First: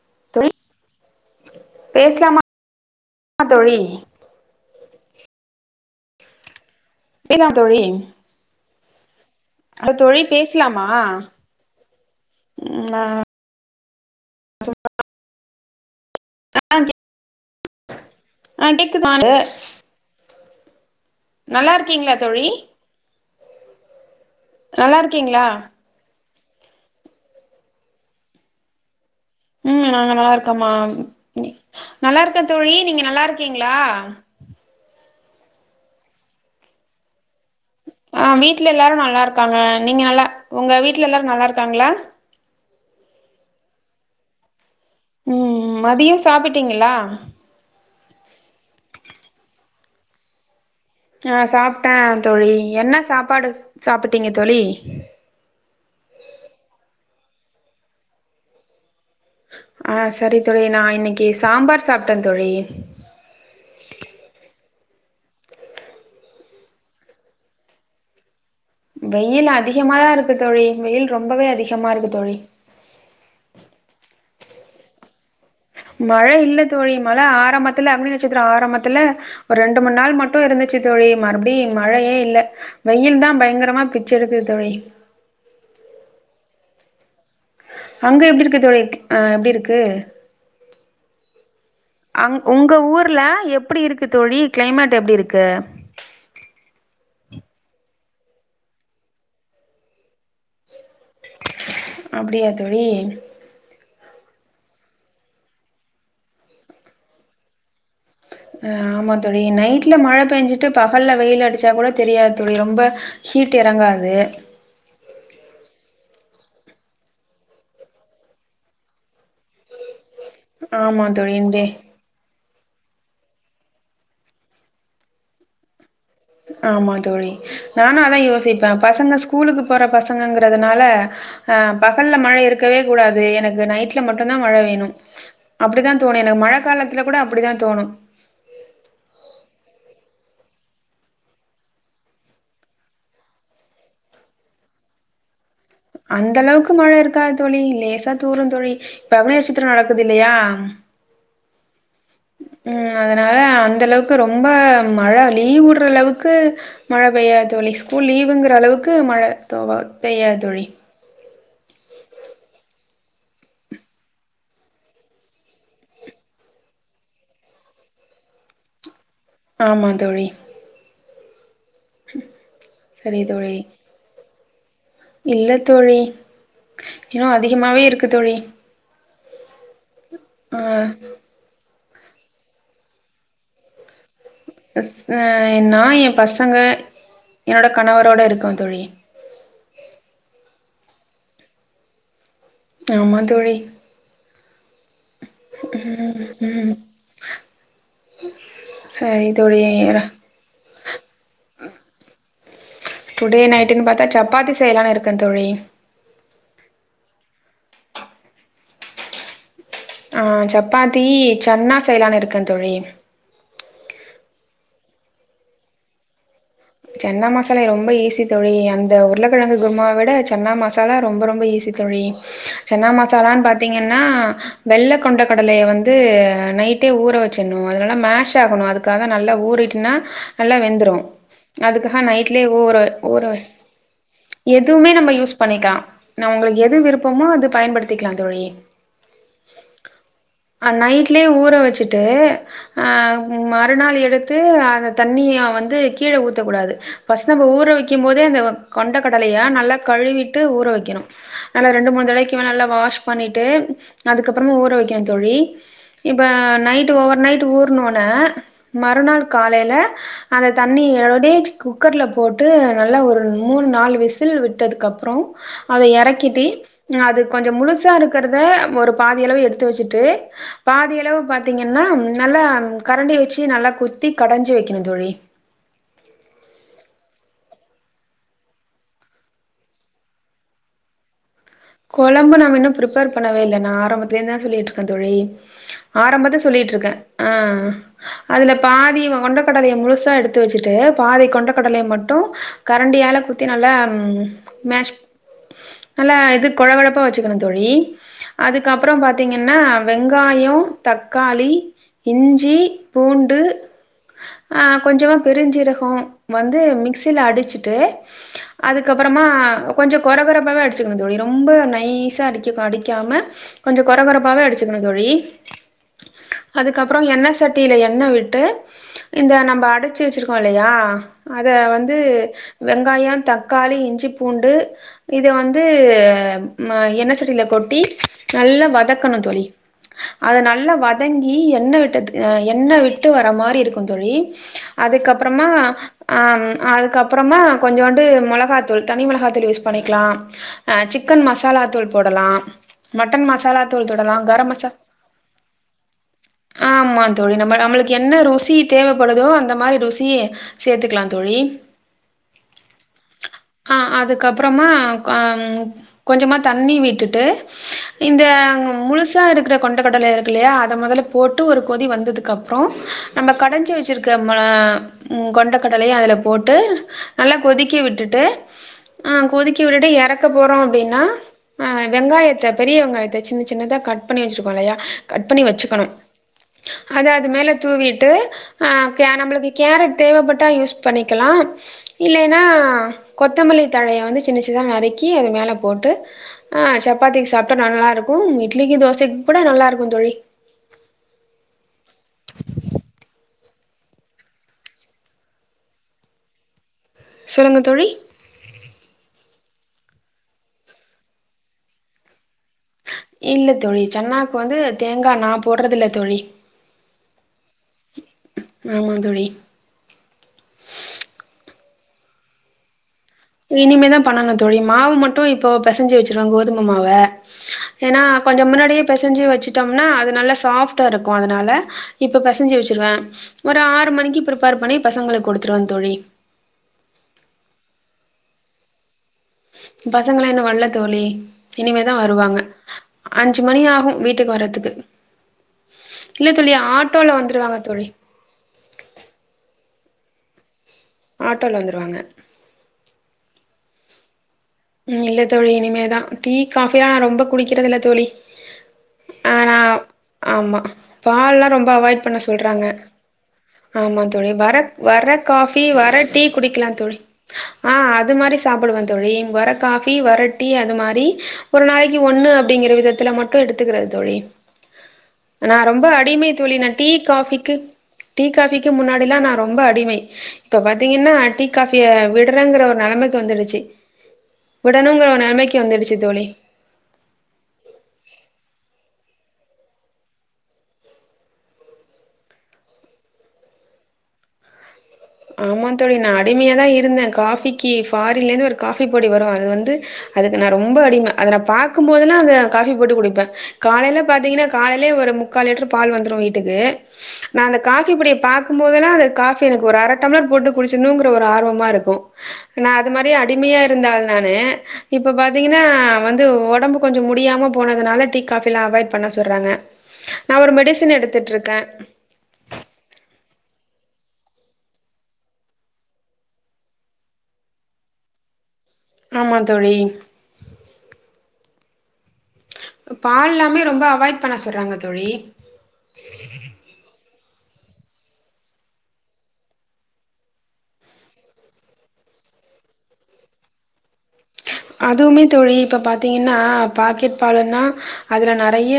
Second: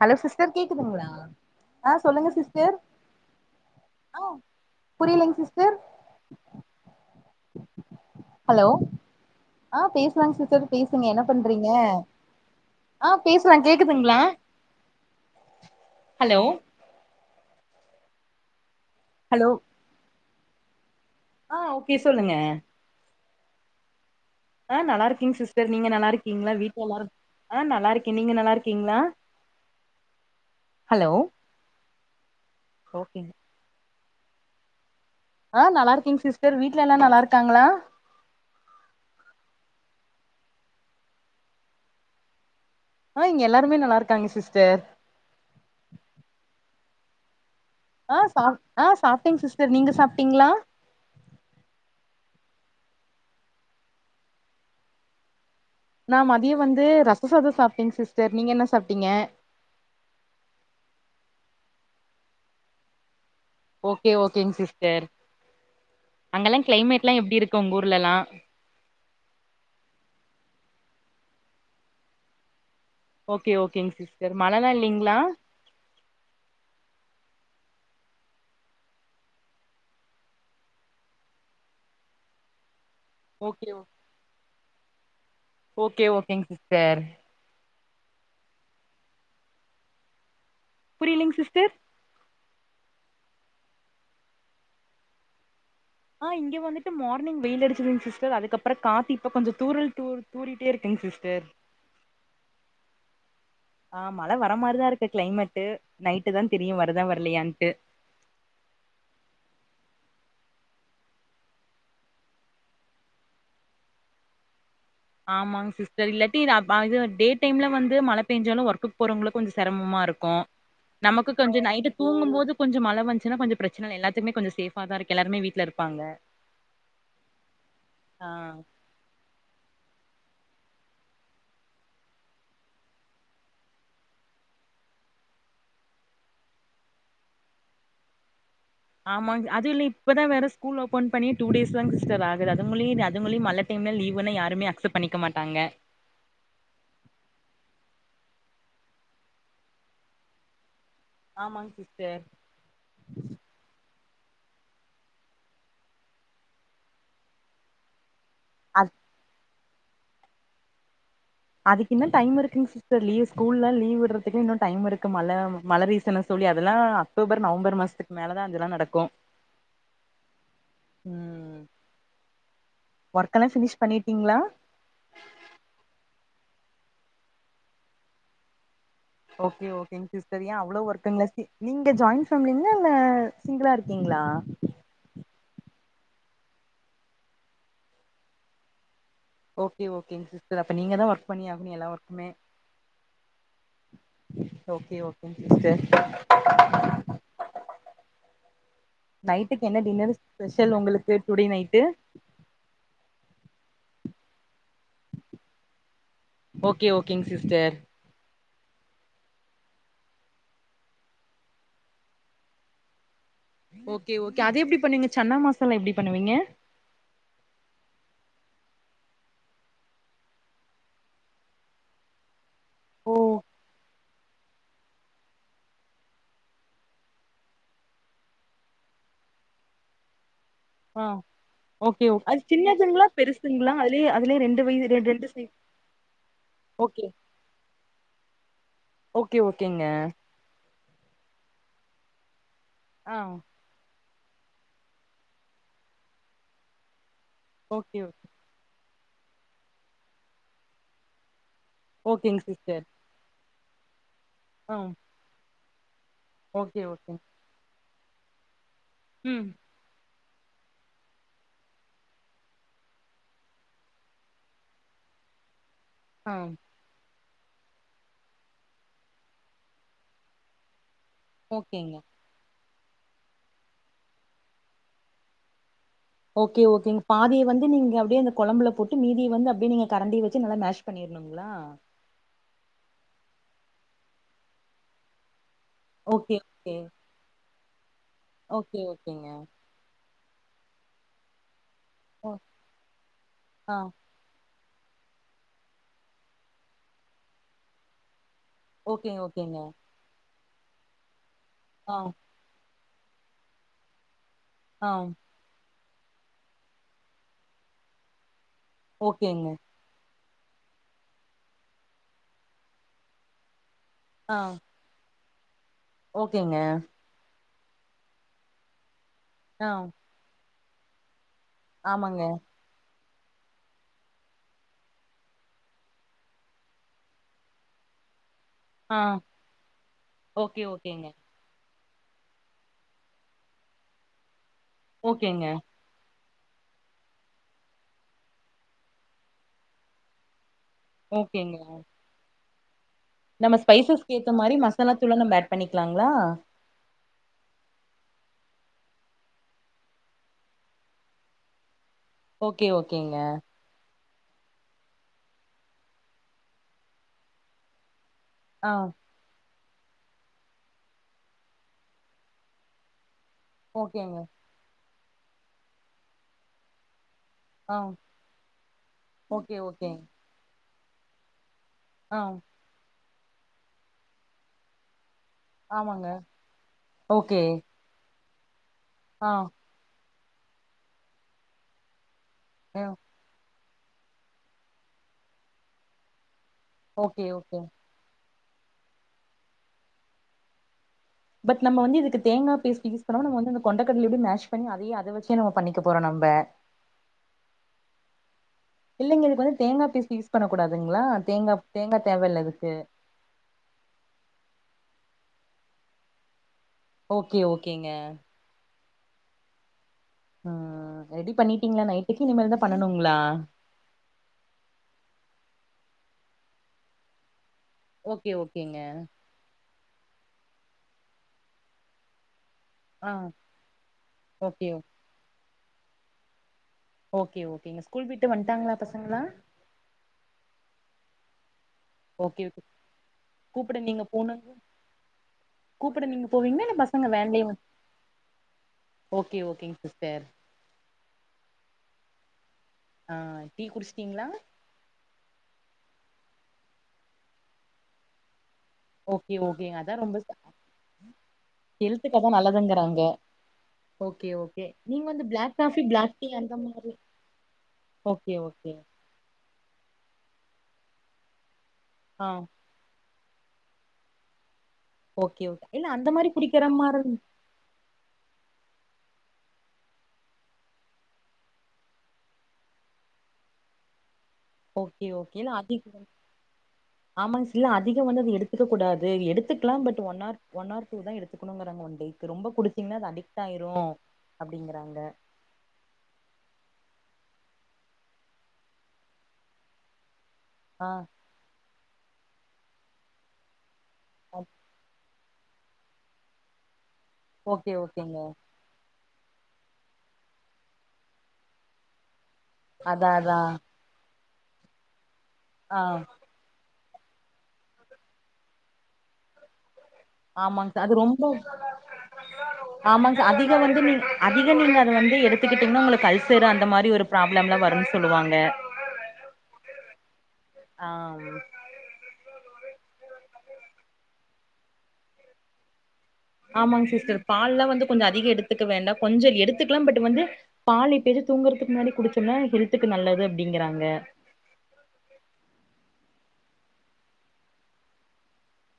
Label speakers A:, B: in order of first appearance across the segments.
A: Hello
B: தோழி
A: sister கேக்குதுங்ளா ஆ சொல்லுங்க
B: பேசலாமா
A: சிஸ்டர்
B: தோழி
A: ஆ புரியலங் சிஸ்டர்
B: இப்டேதா தோழி
A: ஹலோ ஆ
B: ஹலோ தோழி
A: பேசலாங் சிஸ்டர்
B: பேசலாமா
A: பேசுங்க என்ன பண்றீங்க ஆ பேசலா கேக்குதுங்ளா ஹலோ
B: அ கேக்குது எனக்கு
A: ஹலோ ஆ ஓகே
B: நல்லாருக்கீங்ளா
A: சொல்லுங்க
B: தோழி
A: ஆ
B: நல்லா
A: நல்லாருக்கீங்
B: இருக்கீங்களா
A: சிஸ்டர் நீங்க நல்லாருக்கீங் கீங்ளா வீட்ல எல்லாரு அ நல்லாருக்கே நீங்க நல்லாருக்கீங்ளா
B: ம் நாங்க நல்லாருக்கோம்மா நல்லாருக்க தோழி நீங்க
A: ஓகேங்க
B: நல்லாருக்கீங்ளா
A: அ நல்ல இருக்கீங் சிஸ்டர் வீட்ல எல்லா நல்லாருக்
B: அ வீட்ல எல்லாரு நல்லாருக்காங்க நீங்க நல்லா ஒங்க வீட்ல எல்லாரு நல்லாருக்காங்ளா
A: அ இங்க எல்லாருமே நல்லாருக்காங்க சிஸ்டர்
B: ம் மதியோ சாப்பிட்டீங்ளா
A: அ சாப்ட் அ சாப்ட்டங் சிஸ்டர் நீங்க சாப்ட்டீங்ளா
B: அ சாப்ட்ட தோழி என்ன சாப்பாடு சாப்பிட்டீங்க தோழி
A: நா மதிய வந்து ரச சாத சாப்ட்டேங் சிஸ்டர் நீங்க என்ன சாப்ட்
B: ஆ சரி தோழி நா இன்னக்கி சாம்பார் சாப்ட்ட தோழி
A: ஓகே ஓகேங் சிஸ்டர் அங்கல்லா க்ளைமேட்லா எப்டி இருக்கு ஒங்ஊர்லலா
B: வெய்யில் அதிகமாதா இருக்கு தோழி வெய்யில் ரொம்பவே அதிகமாருக்கு தோழி
A: ஓகே ஓகேங் சிஸ்டர் மழலா இல்லீங்ளா
B: மழ இல்ல தோழி மழ ஆரம்பத்துல அக்னி நட்சத்திர ஆரம்பத்துல ஒ ரெண்டு மூனு நாள் மட்டும் இருந்துச்சு தோழி மறுபடி மழையே இல்ல வெய்யில் தா
A: ஓகே ஓ
B: பயங்கரமா பிச்சி எடுக்குது தோழி
A: ஓகே ஓகேங் சிஸ்டர்
B: அங்க எப்டி இருக்கு தோழி அ எப்டி இருக்கு
A: புரியலைங் சிஸ்டர்
B: அங் உங்க ஊர்ல எப்புடி இருக்கு தோழி க்ளைமேட் எப்டி இருக்கு
A: ஆ இங்க வந்துட்டு மார்னிங் வெயில் அடிச்சிதுங் சிஸ்டர் அதுக்கப்பற காத்து இப்ப கொஞ்ச தூரல் தூர் தூரிட்டேருக்
B: அப்டியா தோழி
A: ஆ, மழ வர மாரிதாருக்கு கிளைமேட்டு நைட்டுதா தெரியு வருதா வரலயான்ட்டு
B: அ ஆமா தோழி, நைட்ல மழ பேஞ்சுட்டு பகல்ல வெயில் அடிச்சா கூட தெரியாது தோழி ரொம்ப ஹீட் எறங்காது
A: ஆமாங் சிஸ்டர் இல்லாட்டி ரா பா அது டே டைம்ல வந்து மழ பேஞ்சாலு ஒர்க்குக் போறவங்களுக்கு கொஞ்ச செரமமாருக் கு
B: ஆமா
A: நமக்கு
B: தோழி
A: கொஞ்சோ
B: இங்கே
A: நைட்டு தூங்கும்போது கொஞ்ச மழ வந்ச்சுனா கொஞ்ச பிரச்சன எல்லாத்துக்குமே கொஞ்ச சேஃபாதாருக்கு எல்லாருமே வீட்ல இருப்பாங்க
B: ஆமா தோழி நானு அதா
A: ஆ
B: யோசிப்ப பசங்க ஸ்கூலுக்கு போற பச சங்கங்கிறதுனாலே ஆ பகல்லே மழை இருக்கவே கூடாது எனக்கு நைட்லே மட்டுந்தா மழை வேணு அப்பிடிதா தோணோ எனக்கு மழை காலத்துலே கூட அப்பிடிதா தோணோ
A: ஆமாங் அது இல்ல இப்பதா வேற ஸ்கூல் ஓப்பன் பண்ணி டூ டேஸ்தாங் சிஸ்டர் ஆகுது அதுங்குள்ளியே இத் அதுங்குள்ளியு மழ டைம்ல லீவுன்னு யாருமே அச்செப்ட் பண்ணிக்க மாட்டாங்கே
B: அந்தளவுக்கு மழ இருக்காது தோழி லேசா தூரோ தோழி இப்பே அக்நேச்சத்திரோ நடக்குதில்லியா
A: ஆமாங் கி
B: ம் அதுனால அந்தளவுக் கு ரொம்பே மழ லீவ் உட்றளவுக்கு மழ பெய்யாத் தோழி ஸ்கூல் லீவ் விங்கிற
A: அ
B: அளவுக்கு மழ [unintelligible] பெய்யாத் தோழி
A: அதுக்கு இன்னு டைம் இருக்குங் சிஸ்டர் லீவ் ஸ்கூல்லா லீவ் விட்றதுக்கு இன்னு டைம் இருக்கு மழ மழ ரீசன சொல்லி அதெல்லா அக்டோபர் நவம்பர் மாசத்துக் மேலதா அதுலா நடக்கோ
B: ஆமா தோழி
A: ம்
B: சரி
A: ஒர்க்கலா
B: தோழி
A: ஃபினிஷ் பண்ணீற்கீங்ளா
B: இல்ல தோழி இன்னோ அதிகமாவே இருக்கு தோழி
A: ஓகே ஓகே இத் செரியா
B: ஆ
A: அவ்ளோ ஒர்க்கிங்ளா சி நீங்க ஜாயின் ஃபேமிலிங்ளா இல்லே சிங்கிளா இர்க்கீங்ளா
B: அ ஆ எ நா எ பசங்கே எனோட கணவரோட இருகோன் தோழி
A: ஓகே ஓகேங் சிஸ்டர் அப்ப நீங்கதா ஒர்க் பண்ணி ஆவிங் எல்லா ஒர்க்மே
B: ஆமா தோழி
A: ஓகே ஓ கே சிஸ்டர்
B: சரி தோழி
A: நைட்டுக்கு என்ன டின்னர் ஸ்பெஷல் உங்களுக்கு டுடே நைட்டு
B: டுன் பாத்தா சப்பாத்தி செய்யலானு இருக்கே தோழி
A: ஓகே ஓகேங் சிஸ்டர்
B: ஆ சப்பாத்தி சன்னா செய்யலானு இருக்கே தோழி
A: ஓகே ஓகே அத எப்படி பண்ணுவீங்க சன்னா மாசாலா எப்டி பண்ணுவீங்க
B: சன்னா மசாலா ரொம்ப ஈசி தோழி அந்த உருளக்கெழங்கு குருமா விட சன்னா மசாலா ரொம்ப ரொம்ப ஈசி தோழி சன்னா
A: ஓ
B: மசாலான் பாத்தீங்கன் னா வெள்ள கொண்ட கடலைய வந்து நைட்டே ஊற வச்சிடணு அதனால மேஷ் ஆகணு அதுக்காக நல்லா ஊறிட்டுனா நல்லா வெந்துரு
A: ஆ
B: அதுக்காக
A: ஓகே ஓ அது
B: நைட்லயே ஊற
A: சின்னதுங்களா
B: ஊற
A: பெருசுங்களா அதுலயே அதுலயே ரெண்டு
B: எதுவுமே
A: வயசு ரெ
B: நம்ம
A: ரெண்டு
B: யூஸ்
A: சை
B: பண்ணிக்கலா ந உங்களுக்கு எது
A: ஓகே
B: விருப்பமோ அது பயன்படுத்திக்கலா தோழி
A: ஓகே ஓகேங்க
B: அது நைட்லே ஊற வச்சுட்டு ஆ மறுநாள் எடுத் து அந்த தண்ணிய வந்து கீழ ஊத் த கூடாது ஃபர்ஸ்ட் நம்ம ஊற
A: ஓகே
B: வைக்கும் போதே அந்த கொண்ட கடலைய நல்லா கழுவிட்டு ஊற வைக்கணு நல்லா ரெண்டு மூணு தடவைக்கு
A: ஓகேங்க
B: மேல நல்லா
A: சிஸ்டர்
B: வாஷ் பண்ணிட்டு அதுக்கப்பறமா ஊற
A: ஆ
B: வக்கனும் தோழி இப்ப
A: ஓகே
B: நைட் ஓவர்
A: ஓகேங்க
B: நைட் ஊறனும் ன மறுநாள்
A: ம்
B: காலேல அந்த தண்ணி ஏலோ வேஜ் குக்கர்ல போட்டு நல்லா ஒரு மூணு நாலு விசில் விட்டதுக்கப்றோ அத
A: ஆ
B: இறக்கிட்டு நா அது கொஞ்சோ முழுசா இருக்கறத ஒரு பாதியளவு எடுத்து வச்சுட்டு பாதிய அளவு பாத்தீங்கன்னா
A: ஓகேங்க
B: நல்லா கரண்டி வச்சு நல்லா குத்தி கடஞ்சு வைக்கணும் தோழி
A: ஓகே ஓகேங்க பாதிய வந்து நீங்க அப்டியே அந்த கொழம்புல போட்டு மீதிய வந்து அப்டியே நீங்க கரண்டிய வச்சு நல்லா மேஷ் பண்ணிருவீங்
B: கொழம்பு நாம்ம இன்னும் பிறிப் பர் பண்ணவே இல்ல நா ஆரம்பத்துலே இருந்துதான் சொல்லிட்டு இருக்கேன் தோழி
A: ஓகே
B: ஆரம்பதே சொல்லிட்டு
A: ஓகே
B: இருக்கேன் ஆஹ் அதுல
A: ஓகே
B: பாதி
A: ஓகேங்க
B: கொண்ட கடலய முழுசா எடுத் து வச்சுட்டு பாதி கொண்ட கடலய மட்டும்
A: ஓ
B: கரண்டியால குத்தி நல்லா
A: ஆ
B: மேஷ் நல்லா இது கொழ கொழப்பா வச்சுக்கணும் தோழி அதுக்கப்புறம்
A: ஓகே
B: பாத்திங்கன்னா
A: ஓகேங்க
B: வெங்காயோ தக் காளி
A: ஆ
B: இஞ்சி பூண்டு ஆ கொஞ்சமா பெருஞ்சீரகோ வந்து மிக்சில அடிச்சுட்டு அதுக்கப்புறமா
A: ஓகேங்க
B: கொஞ்ச கொர கொரப்பாவே அடுச்சுங்க தோழி நோ ரொம்ப நைஸா அடிக்க அடிக்காம கொஞ்சம் கொர
A: ஆ
B: கொரப்பாவே அடுச்சுக்கணும் தோழி
A: ஓகேங்க
B: அதுக்கப்புறம் எண்ண சட்டில எண்ண விட்டு இந்த நம்ம
A: ஆ
B: அடுச்சு வச்சிருக்கோம் இல்லையா அத வந்து
A: ஆமாங்க
B: வெங்காயம் தக்காளி இஞ்சி பூண்டு இத வந்து என்ன சட்டில கொட்டி நல்லா
A: ஆ
B: வதக்கணும் தோழி அத
A: ஓகே
B: நல்லா
A: ஓகேங்க
B: வதங்கி என்ன விட் என்ன விட்டு வர மாரி இருக்கும் தோழி
A: ஓகேங்க
B: அதுக்கப்புறமா ஆ அதுக்கப்புறமா கொஞ்சுண்டு மிளகாத்தூள் தனி மிளகாத்தூள் யூஸ் பண்ணிக்கலாம் சிக்கன்
A: ஓகேங்க
B: மசாலா தூள் போடலாம் மட்டன்
A: நம்ம
B: மசாலா தூள்
A: ஸ்பைசஸ்க்கு
B: போடலாம்
A: ஏத்த
B: கரம்
A: மாரி
B: மசாலா
A: தூள நம்ம ஆட் பண்ணிக்கலாங்களா
B: ஆமா தோழி நம்ம நம்மளுக்கு என்ன ருசி தேவைப்படுதோ அந்த மாரி ருசி சேத்துக்கலாம் தோழி
A: ஓகே ஓகேங்க
B: கப்பறமா க கொஞ்சமா தண்ணி விட்டுட்டு இந்த
A: ஆ
B: முழுசாருக் ர கொண்டக்கடல இருக்குல்லையா அத மொதல்ல போட்டு ஒரு கொதி வந்ததுக்கப்றோ நம்ம கடஞ்சு வச்சுருக்க
A: ஓகேங்க
B: ம உ கொண்டக்கடலைய் அதுல போட்டு நல்லா கொதிக்க
A: ஆ
B: விட்டுட்டு அ
A: ஓகே
B: கொதிக்க விடுட்டு
A: ஓகே
B: எறக்க போறோ ன அ
A: ஆ
B: வெங்காயத்த பெரிய வெங்காயத்த சின்ன சின்னதா கட் பண்ணி வச்ருக்கோல்லையா கட் பண்ணி வச்சுக்கணு
A: ஆமாங்க
B: அத அது
A: ஓகே
B: மேல தூவீட்டு ஆகே
A: ஆ
B: நம்மளுக்கு கேரட் தேவப்பட் ட்டா யூஸ் பண்ணிக்கெலா இல்லைன்னா
A: ஆ
B: கொத்தமல்லி தழைய வந்து சின்ன சின்னதா நறுக்கி அது மேல போட்டு அ
A: ஓகே
B: சப்பாத்திக்
A: ஓகே
B: சாப்ட்டா நல்லாருக்கு இட்லிக்கு தோசைக்கூட நல்லாருக்கு தோழி
A: பட் நம்ம வந்து இதுக்கு தேங்கா பேஸ்ட் யூஸ் பண்ணாம நம்ம வந்து ந்த கொண்ட கட்லையோட மேஷ் பண்ணி அதையே அத வச்சு நம்ம பண்ணிக்க போறோ நம்ப
B: சொல்லுங்க தோழி
A: நீங்க இதுக் வந்து தேங்கா பீஸ்ட் யூஸ் பண்ணக்கூடாதுங்ளா தேங்கா தேங்கா தேவல்ல இ
B: இல்ல தோழி சென்னாக்கு வந்து தேங்கா நா போட்றதில்ல தோழி
A: ஓகே ஓகேங்க
B: ஆமா தோழி
A: ம் ரெடி பண்ணிட் [unintelligible] நைட்டுக்கு இனிமேல்தா பண்ணனுங்
B: இனிமேதா பண்ணனு தோழி மாவு மட்டு இப்போ பெசஞ்சு வச்சுருவ கோதும மாவ ஏனா
A: ஓகே
B: கொஞ்ச
A: ஓகேங்க
B: முன்னாடியே பெசஞ்சு வச்சுட்டம்னா அது நல்லஸ் சாஃப்ட்டாருக்கு அதனால இப்ப பெ செஞ்சு வச்சுருவ
A: ஆ
B: ஒரு ஆறு மணிக்கு ப்ரிப்பார்
A: ஓகே
B: பண்ணி பசங்களுக் கொடுத் திருவந் தோழி
A: ஓகே ஓகேங்க ஸ்கூல் பிட்டு வட்டாங்ளா ப
B: பசங்களா இன்னு வல்ல தோழி இனிமேதான் வருவாங்க
A: ஓகே ஓகே
B: அஞ்சு மணி
A: கூப்பிட
B: ஆகும்
A: நீங்க
B: வீட்டுக்கு
A: போணுங்க
B: வர்துக்கு
A: கூப்பிட நீங்க
B: இல்ல தோழி
A: போவீங்களா பசங்க
B: ஆட்டோல
A: வேன்லயே
B: வந்துருவாங்க
A: வந்
B: தோழி
A: பேர்
B: ஆட்டோல வந்துருவாங்க
A: ஆ டீ குடிச்சிட்டீங்களா
B: ம் இல்ல தோழி இனிமேதான் டீ காபிலாம் நான் ரொம்ப குடிக்கறது இல்ல தோழி ஆ
A: ஓகே ஓகேங்க அதா ரொம்ப
B: ஆமா பால் எல்லாம் ரொம்ப அவாய்ட் பண்ண
A: ஹெல்த்துக்கு அதா
B: சொல்றாங்க
A: நல்லதுங்கறாங்க
B: ஆமா
A: ஓகே
B: தோழி வர
A: ஓகே நீங்க
B: வர
A: வந்து பிளாக்
B: காபி
A: காஃபி
B: வர
A: பிளாக்
B: டீ
A: அந்த
B: குடிக்கலாம்
A: மாரி
B: தோழி ஆ அது
A: ஓகே
B: மாரி
A: ஓகே
B: சாப்பிடுவேன் தோழி வர காபி வர டீ அது மாரி ஒரு நாளைக்கு
A: ஆ
B: ஒன்னு அப்டிங்கிற விதத்துல மட்டும் எடுத்துக்கறது தோழி
A: ஓகே
B: நான்
A: ஓகே
B: ரொம்ப
A: இல்ல அந்த மாரி
B: அடிமை தோழி ந
A: குடிக்கிற
B: டீ
A: மாரி
B: காபிக்கு டீ காபி முன்னாடில்லாம் நான் ரொம்ப அடிமை இப்ப பாத்தீங்கன்னா டீ காபிய விடுறேங்கிற ஒரு நிலைமைக்கு வந்துடுச்சு
A: ஓகே
B: விடணுங்கிற ஒரு
A: ஓகே இல்ல
B: நெலைமைக்கு வந்துடுச்சு
A: அதிகமா
B: தோழி
A: ஆமா அதிகம் வந்துது எடுத்துக்க கூடாது எடு எடுத்துக்கலாம் ஒன்னார் ஒன்னார் எடுக்குங்க ரொம்படிச்சீங்கன்னா அது அடிக்ட் ஆயிரும் அப்டிங்க
B: ஆமா தோழி நான் அடிமையா தான் இருந்தேன் காபி காபிக்கு ஃபாரின்ல இருந்து ஒரு காஃபி பொடி வரும் அது வந்து அதுக்கு நான் ரொம்ப
A: ஆ
B: அடிமை அதை நான் பா பக்கும்போதுல்லாம் அத காபி போட்டு குடிப்பேன் காலைல பாத்தீங்கன்னா காலையயே ஒரு மு முக்கால் லிட்டுரு பால் வந்துடும் வீட்டுக்கு நான் அந்த
A: ஓகே
B: காஃபிபொடிய
A: ஓகேங்க
B: பாக்கும்போதெல்லாம் அத காஃபி எனக்கு ஒரு அரட் டம்ளர் போட்டு குடிச்சணுங்கிற ஒரு ஆர்வமா இருக்கும் நான் அது மாரி
A: அதா அதா
B: அடிமையா இருந்தால் நானு இப்ப இப்ப பாத்தீங்கன்னா
A: ஆ
B: வந்து உடம்புக்கு கொஞ்சம் முடியாம போனதுனால டீ காபில்லாம் அவாய்ட் பண்ண சொல்றாங்க நா ஒரு
A: ஆமாங்க சார் அது
B: மெடிசன்
A: ரொம்போ
B: எடுத்துட்ருக்கே
A: ஆமாங்க சார் அதிக நீ வந்து நீ அதிக நீங்க அத வந்து எடுத்துக்கிட்டீங்கன்னா உங்க அல்சர் அந்த மாதிரி ஒரு ப்ராப்ளம் எல்லாம் வரும்னு சொல்லுவாங்க
B: ஆமா தோழி
A: ஆ
B: பால்லாமே ரொம்ப அவாய்ட் பண்ண சொல்றாங்க தோழி
A: ஆமாங்க சிஸ்டர் பால்லாம் வந்து கொஞ்ச அதிக எடுத்துக்க வேண்டா கொஞ்ச எடுத்துக்கலா பட் வந்து பால் எப்பயாது தூங்குறதுக்கு முன்னாடி குடிச்சோம்னா ஹெல்த்துக்கு நல்லது அப்டிங்கிறாங்க
B: அதுவுமே தோழி இப்போ பாத்தீங்கன்னா பாக்கெட் பாலன்னா அதுல நெறைய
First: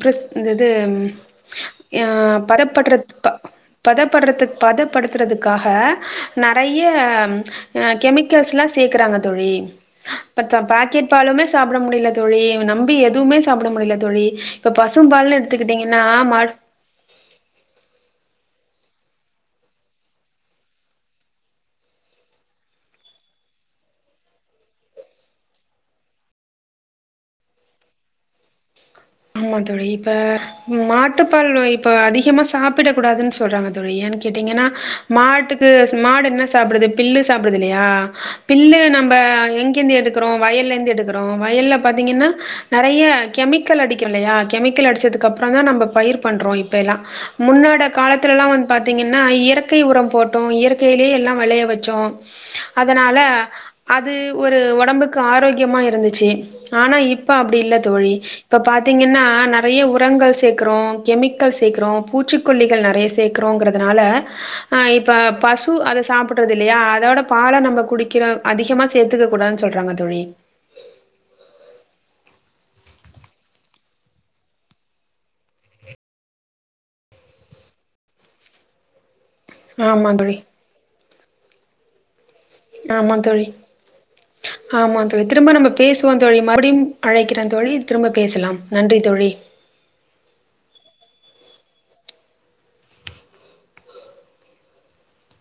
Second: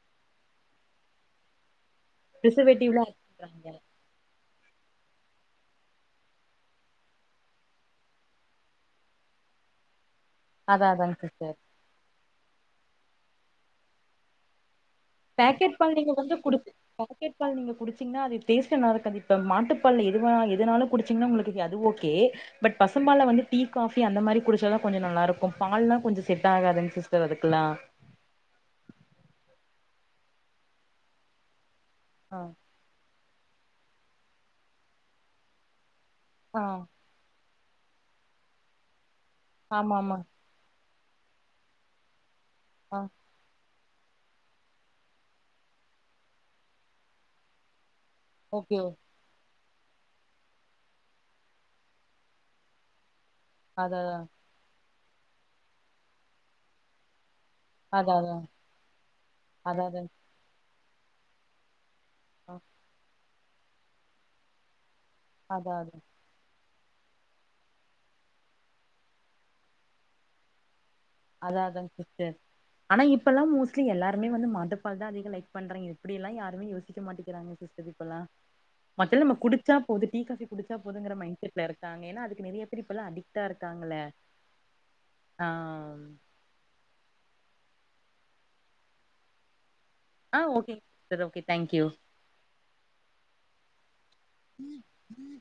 B: பிரஸ் இ இது ஆ பதப்படுறது
A: பிரிசர்வேட்டிவ்லா
B: பதப்படுறது பத படுத்துறதுக்காக நெறைய கெமிக்கல்ஸ்லா சேக்கறாங்க தோழி ஆஹ பத்த
A: அதா
B: பாக்கெட்
A: அதாங்க சிஸ்டர்
B: பாலுமே சாப்பிட முடியலது தோழி நம்பி எதுவுமே சாப்பிட முடியல தோழி இப்ப பசும்பால்னு
A: பேக்கெட் பால் நீங்க வந்து
B: எடுத்துக்கிட்டீங்கன்னா
A: குடிச் பாக்கெட் பால் நீங்க குடிச்சீங்கன்னா அது டேஸ்ட் நல்லா இருக்காது இப்ப மாட்டுப்பால் எதுவா எதுனாலும் குடிச்சீங்கன்னா உங்களுக்கு அது ஓகே பட் பசும்பால வந்து டீ காபி அந்த மாதிரி குடிச்சதான் கொஞ்சம் நல்லா இருக்கு பால்லாம் கொஞ்ச செட் ஆகாதுங் சிஸ்டர் அதுக்குலாம்
B: ஆமா தோழி இப்ப மாட்டுப்பால்
A: ஆ
B: அதிகமா சாப்பிடக்கூடாதுன் சொல் சொல்றாங்க தோழி ஏன்னு கேட்டீங்கன்னா மாட்டுக்கு மாடு என்ன
A: ஆ
B: சாப்பிடுது பில்லு சாப்ப டுது இல்லையா பில்லு நம்ம அஹ்
A: ஆமா
B: எங்கிருந்து
A: ஆமா
B: எடுக்றோம் வயல்ல இருந்து எடுக்குறோம் ப்புறம் வயல்ல பாத்தீங்கன்னா
A: ஆ
B: நிறைய கெமிக் க்கல் அடிக்கிறலையா கெமிக்கல் அடிச்சதுக்கு அப்புறம் தான் நம்ப பயிர் பண்றோம் இப்ப எல்லாம் முன்னாட காலத்திலல்லாம் வந்து
A: ஓகே
B: பாத்தீங்கன்னா இயற் இயற்கை உரம் போட்டோம் இயற்கையிலேயே எல்லாம் விளைய வச்சோம் அதனால
A: அதா
B: அது ஒரு உடம்புக்கு ஆரோக்கியமா இருந்துச்சு ஆனா இப்ப அப்ப அப்படி இல்ல தோழி
A: அதா அதா
B: இப்போ பாத்தீங்கன்னா நிறைய
A: அதா அதாங்
B: உரங்கள் சேக்குறோம் கெமிக்கல் சேக்றோ
A: ஆ
B: பூச்சிக்கொல்லிகள் நிறைய கே்கறோங்கிறதுனால இப்ப ப
A: அதா
B: பசு
A: அதா
B: அத சாப்புட்றது இல்லையா அதோட பால நம்ம குடிக்கிறோ அதிகமா சேத்துக்க கூடாதுனு சொல்றாங்க தோழி
A: அதா அதா சிஸ்டர், ஆனா இப்ப எல்லா மோஸ்ட்லி எல்லாருமே வந்து மாட்டுப்பால்தா அதிக லைக் பண்றாங்க இப்படி எல்லா யாருமே யோசிக்க மாட்டேிக்கிறாங்க சிஸ்டர் இப்பெல்லா மொதல்ல நம்ம குடிச்சா போது
B: ஆமா
A: டீ,
B: தோழி.
A: காஃபி குடிச்சா போது துங்ற மைண்ட் செட்ல இருக்காங்க ஏன்னா அது
B: ஆமா தோழி, ஆமா தோழி
A: ஆ
B: திரும்ப நம்ம பேசுவோ தோழி மறுபடியும் அழைக்கிற தோழி திரும்ப பேசலாம் நன்றி தோழி.
A: ஆ ஓகேங் சிஸ்டர் ஓகே தேக்யூ. ம், ம்